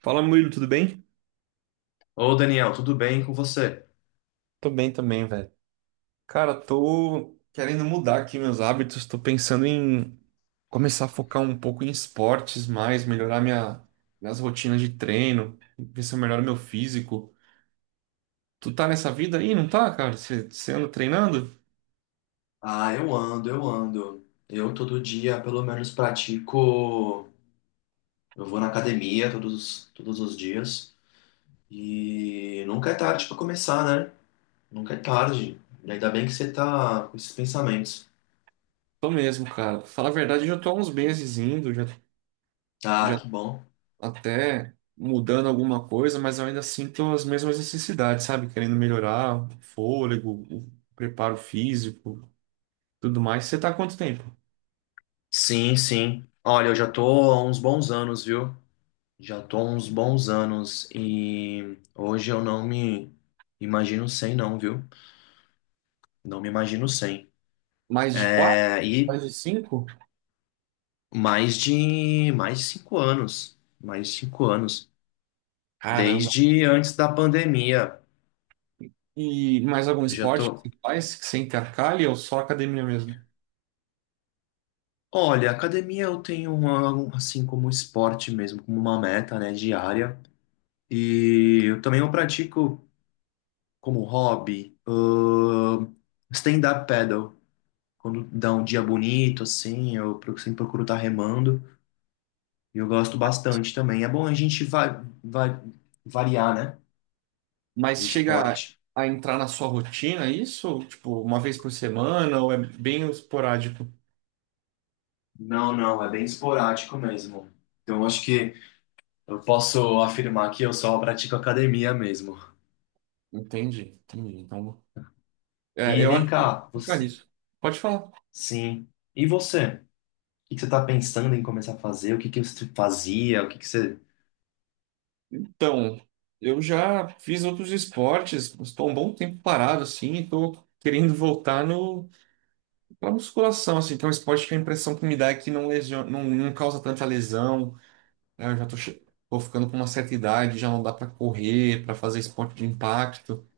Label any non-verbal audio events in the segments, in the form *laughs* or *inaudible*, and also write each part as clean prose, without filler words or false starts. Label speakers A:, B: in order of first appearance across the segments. A: Fala, Murilo, tudo bem?
B: Ô Daniel, tudo bem com você?
A: Tô bem também, velho. Cara, tô querendo mudar aqui meus hábitos, tô pensando em começar a focar um pouco em esportes mais, melhorar minhas rotinas de treino, ver se eu melhoro meu físico. Tu tá nessa vida aí, não tá, cara? Você anda treinando?
B: Ah, eu ando, eu ando. Eu todo dia, pelo menos, pratico. Eu vou na academia todos, todos os dias. E nunca é tarde para começar, né? Nunca é tarde. E ainda bem que você tá com esses pensamentos.
A: Tô mesmo, cara. Fala a verdade, eu já tô há uns meses indo, já,
B: Ah,
A: já
B: que bom.
A: até mudando alguma coisa, mas eu ainda sinto as mesmas necessidades, sabe? Querendo melhorar o fôlego, o preparo físico. Tudo mais. Você tá há quanto tempo?
B: Sim, sim. Olha, eu já tô há uns bons anos, viu? Já tô há uns bons anos e hoje eu não me imagino sem, não, viu? Não me imagino sem.
A: Mais de quatro?
B: É, e
A: Mais de cinco?
B: mais de 5 anos, mais de cinco anos,
A: Caramba.
B: desde antes da pandemia.
A: E mais algum
B: Eu já
A: esporte que
B: tô.
A: você faz que você intercalha ou só academia mesmo?
B: Olha, academia eu tenho uma, assim como esporte mesmo, como uma meta, né, diária. E eu também eu pratico como hobby, stand-up paddle. Quando dá um dia bonito, assim, eu sempre procuro estar remando. E eu gosto bastante também. É bom a gente va va variar, né, o
A: Mas chega
B: esporte.
A: a entrar na sua rotina isso? Tipo, uma vez por semana ou é bem esporádico?
B: Não, não, é bem esporádico mesmo. Então, eu acho que eu posso afirmar que eu só pratico academia mesmo.
A: Entendi, entendi. Então, é,
B: E
A: eu
B: vem
A: acho que eu vou
B: cá,
A: ficar
B: você...
A: nisso. Pode falar.
B: sim. E você? O que que você está pensando em começar a fazer? O que que você fazia? O que que você...
A: Então, eu já fiz outros esportes, estou um bom tempo parado assim e tô querendo voltar no pela musculação, assim, que é um esporte que a impressão que me dá é que não, não causa tanta lesão, né? Eu já tô ficando com uma certa idade, já não dá para correr, para fazer esporte de impacto.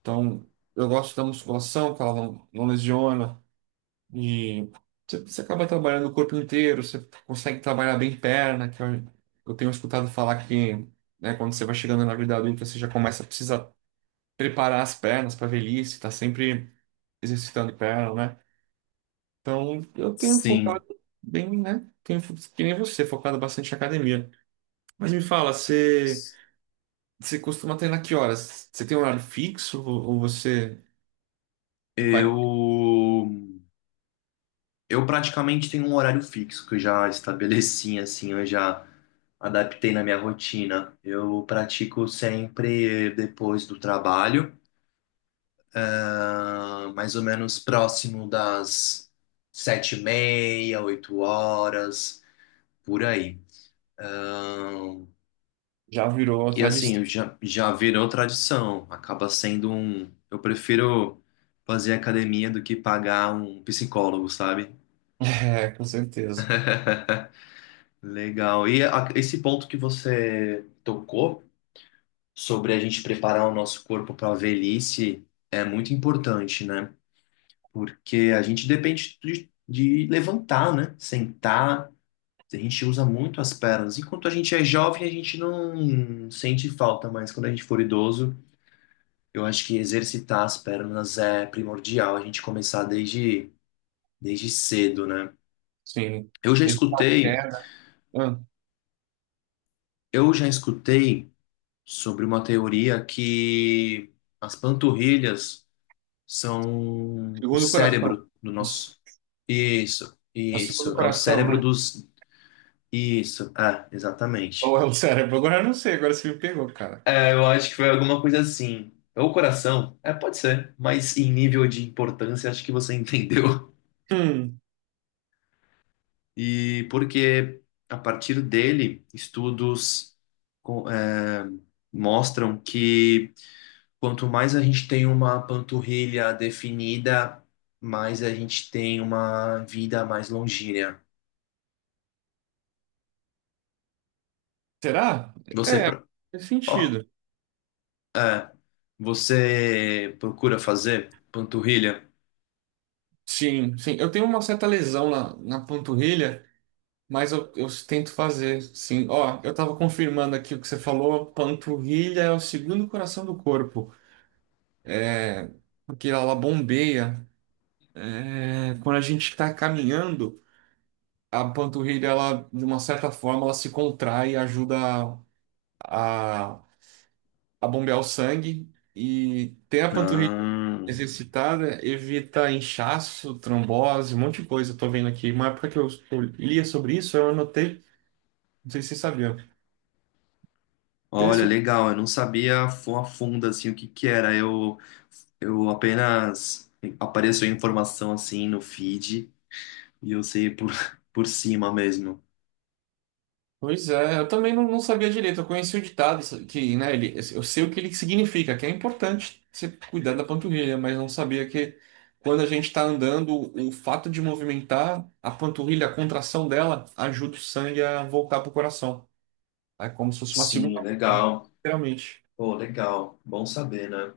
A: Então, eu gosto da musculação, que ela não, não lesiona. E você acaba trabalhando o corpo inteiro, você consegue trabalhar bem perna, eu tenho escutado falar que, né, quando você vai chegando na vida adulta, você já começa a precisar preparar as pernas para velhice, tá sempre exercitando perna, né? Então, eu tenho
B: Sim,
A: focado bem, né? Que nem você, focado bastante em academia. Mas me fala, você costuma treinar que horas? Você tem um horário fixo ou você vai,
B: eu... Eu praticamente tenho um horário fixo que eu já estabeleci, assim, eu já adaptei na minha rotina. Eu pratico sempre depois do trabalho. Ah, mais ou menos próximo das 7:30, 8 horas, por aí. Ah,
A: já virou uma
B: e
A: tradição?
B: assim,
A: *laughs*
B: já, já virou tradição, acaba sendo um. Eu prefiro fazer academia do que pagar um psicólogo, sabe?
A: É, com certeza.
B: *laughs* Legal. E esse ponto que você tocou sobre a gente preparar o nosso corpo para a velhice é muito importante, né? Porque a gente depende de levantar, né? Sentar. A gente usa muito as pernas. Enquanto a gente é jovem, a gente não sente falta, mas quando a gente for idoso, eu acho que exercitar as pernas é primordial, a gente começar desde cedo, né?
A: Sim.
B: Eu já
A: Evitar
B: escutei,
A: queda. Ah,
B: eu já escutei sobre uma teoria que as panturrilhas são o
A: segundo o coração.
B: cérebro do
A: Os-
B: nosso. Isso,
A: A segundo o
B: isso. É o
A: coração,
B: cérebro
A: né?
B: dos. Isso, ah,
A: Ou
B: exatamente.
A: é o cérebro? Agora eu não sei, agora você me pegou, cara.
B: É, eu acho que foi alguma coisa assim. Ou coração, é, pode ser, mas em nível de importância, acho que você *laughs* entendeu.
A: Hum,
B: E porque a partir dele, estudos com- é, mostram que quanto mais a gente tem uma panturrilha definida, mais a gente tem uma vida mais longínea.
A: será?
B: Você,
A: É,
B: pro-
A: faz
B: ó,
A: sentido.
B: é, você procura fazer panturrilha?
A: Sim, sim. Eu tenho uma certa lesão na, na panturrilha. Mas eu tento fazer, sim. Ó, eu tava confirmando aqui o que você falou, panturrilha é o segundo coração do corpo, é, porque ela bombeia. É, quando a gente está caminhando, a panturrilha, ela, de uma certa forma, ela se contrai e ajuda a, a bombear o sangue. E ter a panturrilha
B: Ah.
A: exercitada evita inchaço, trombose, um monte de coisa. Eu tô vendo aqui. Uma época que eu lia sobre isso, eu anotei, não sei se você sabia.
B: Olha,
A: Pelo
B: legal, eu não sabia a fundo assim o que que era. Eu apenas apareceu informação assim no feed e eu sei por *laughs* por cima mesmo.
A: pois é, eu também não, não sabia direito. Eu conheci o ditado isso- que, né, ele, eu sei o que ele significa, que é importante você cuidar da panturrilha, mas não sabia que quando a gente está andando, o fato de movimentar a panturrilha, a contração dela, ajuda o sangue a voltar para o coração. É como se fosse uma
B: Sim,
A: segunda bomba,
B: legal.
A: literalmente.
B: Pô, legal. Bom saber, né?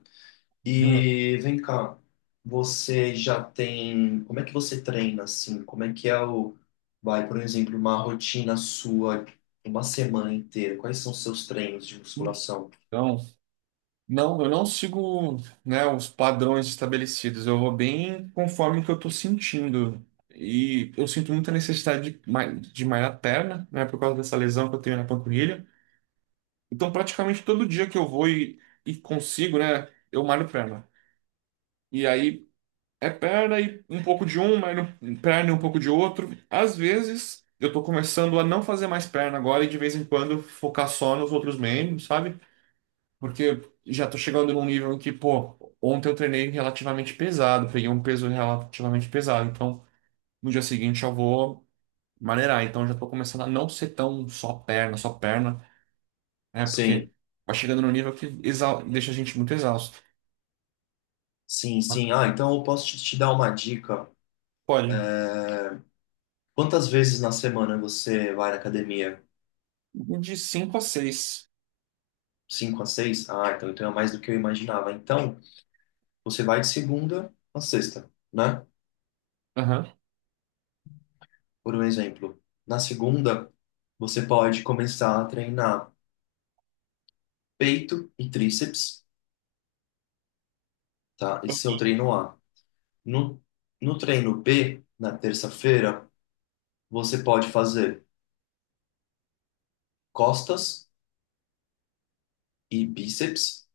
B: E vem cá, você já tem, como é que você treina assim? Como é que é o, vai, por exemplo, uma rotina sua, uma semana inteira? Quais são os seus treinos de musculação?
A: Então, não, eu não sigo, né, os padrões estabelecidos. Eu vou bem conforme o que eu estou sentindo. E eu sinto muita necessidade de malhar a perna, né, por causa dessa lesão que eu tenho na panturrilha. Então, praticamente todo dia que eu e consigo, né, eu malho perna. E aí é perna e um pouco de malho perna e um pouco de outro. Às vezes eu tô começando a não fazer mais perna agora e de vez em quando focar só nos outros membros, sabe? Porque já tô chegando num nível em que, pô, ontem eu treinei relativamente pesado, peguei um peso relativamente pesado. Então, no dia seguinte eu vou maneirar. Então, já tô começando a não ser tão só perna, né? Porque
B: Sim,
A: vai chegando num nível que deixa a gente muito exausto.
B: sim, sim. Ah, então eu posso te dar uma dica.
A: Pode.
B: Quantas vezes na semana você vai na academia?
A: De cinco a seis.
B: Cinco a seis? Ah, então, é mais do que eu imaginava. Então, você vai de segunda a sexta, né?
A: Aham.
B: Por um exemplo. Na segunda, você pode começar a treinar peito e tríceps, tá? Esse é o treino A. No, no treino B, na terça-feira, você pode fazer costas e bíceps.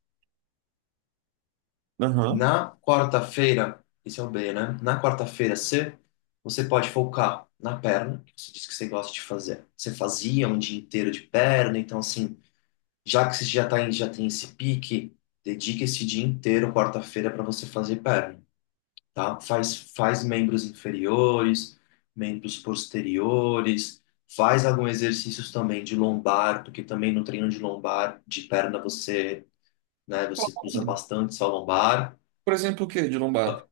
A: Aham.
B: Na quarta-feira, esse é o B, né? Na quarta-feira, C, você pode focar na perna, que você disse que você gosta de fazer. Você fazia um dia inteiro de perna, então assim, já que você já tá em, já tem esse pique, dedica esse dia inteiro, quarta-feira, para você fazer perna, tá? Faz, faz membros inferiores, membros posteriores, faz alguns exercícios também de lombar, porque também no treino de lombar, de perna, você, né, você usa bastante só lombar.
A: Por exemplo, o que de lombar?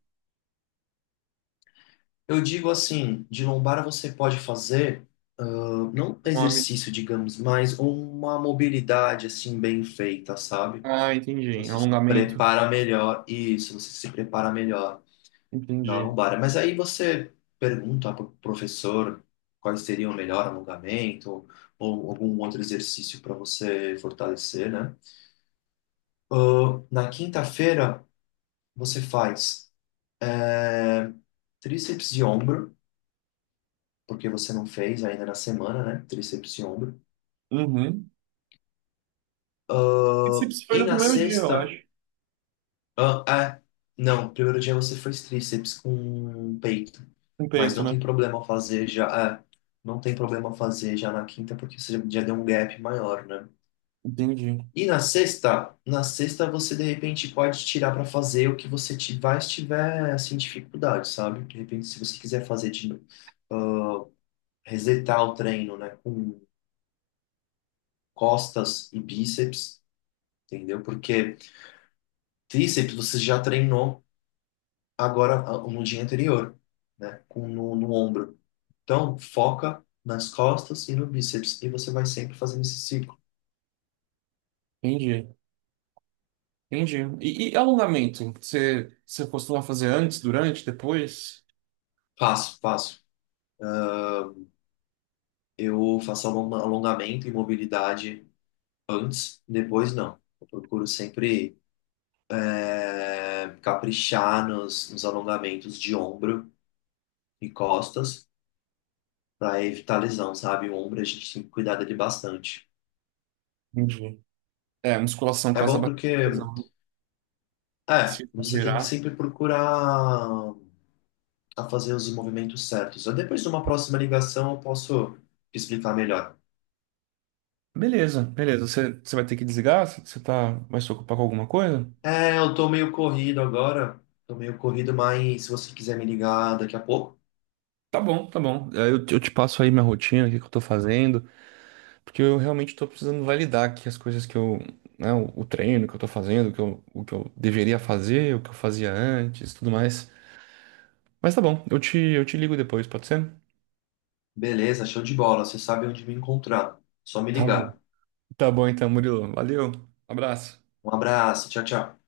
B: Eu digo assim, de lombara você pode fazer, ah, não
A: Nome.
B: exercício, digamos, mas uma mobilidade assim bem feita, sabe?
A: Ah, entendi.
B: Você se
A: Alongamento.
B: prepara melhor, isso, você se prepara melhor na
A: Entendi.
B: lombar. Mas aí você pergunta para o professor quais seriam o melhor alongamento ou algum outro exercício para você fortalecer, né? Ah, na quinta-feira você faz eh, tríceps de ombro. Porque você não fez ainda na semana, né? Tríceps e ombro.
A: Uhum.
B: Ah,
A: Bíceps foi
B: e
A: no
B: na
A: primeiro dia, eu
B: sexta,
A: acho.
B: ah, é, não, primeiro dia você fez tríceps com peito,
A: Com
B: mas
A: peito,
B: não
A: né?
B: tem problema fazer já, é, não tem problema fazer já na quinta, porque você já deu um gap maior, né?
A: Entendi.
B: E na sexta você de repente pode tirar para fazer o que você tiver, tiver assim dificuldade, sabe? De repente, se você quiser fazer de novo, resetar o treino, né, com costas e bíceps, entendeu? Porque tríceps você já treinou agora no dia anterior, né? Com, no ombro. Então, foca nas costas e no bíceps. E você vai sempre fazendo esse ciclo.
A: Entendi, entendi. E alongamento? Você costuma fazer antes, durante, depois?
B: Passo, passo. Eu faço alongamento e mobilidade antes, depois não. Eu procuro sempre caprichar nos alongamentos de ombro e costas para evitar lesão, sabe? O ombro a gente tem que cuidar dele bastante.
A: Entendi. É, musculação
B: É
A: causa
B: bom
A: bastante
B: porque,
A: lesão. Se
B: você tem que
A: gerar.
B: sempre procurar a fazer os movimentos certos. Eu, depois de uma próxima ligação eu posso te explicar melhor.
A: Beleza, beleza. Você vai ter que desligar? Você tá, vai se ocupar com alguma coisa?
B: É, eu tô meio corrido agora, tô meio corrido, mas se você quiser me ligar daqui a pouco,
A: Tá bom, tá bom. É, eu, eu te passo aí minha rotina, o que que eu tô fazendo, porque eu realmente tô precisando validar aqui as coisas que eu, né, o treino que eu tô fazendo, o que o que eu deveria fazer, o que eu fazia antes, tudo mais. Mas tá bom, eu eu te ligo depois, pode ser?
B: beleza. Show de bola, você sabe onde me encontrar. Só me
A: Tá bom.
B: ligar.
A: Tá bom então, Murilo. Valeu. Abraço.
B: Um abraço, tchau, tchau.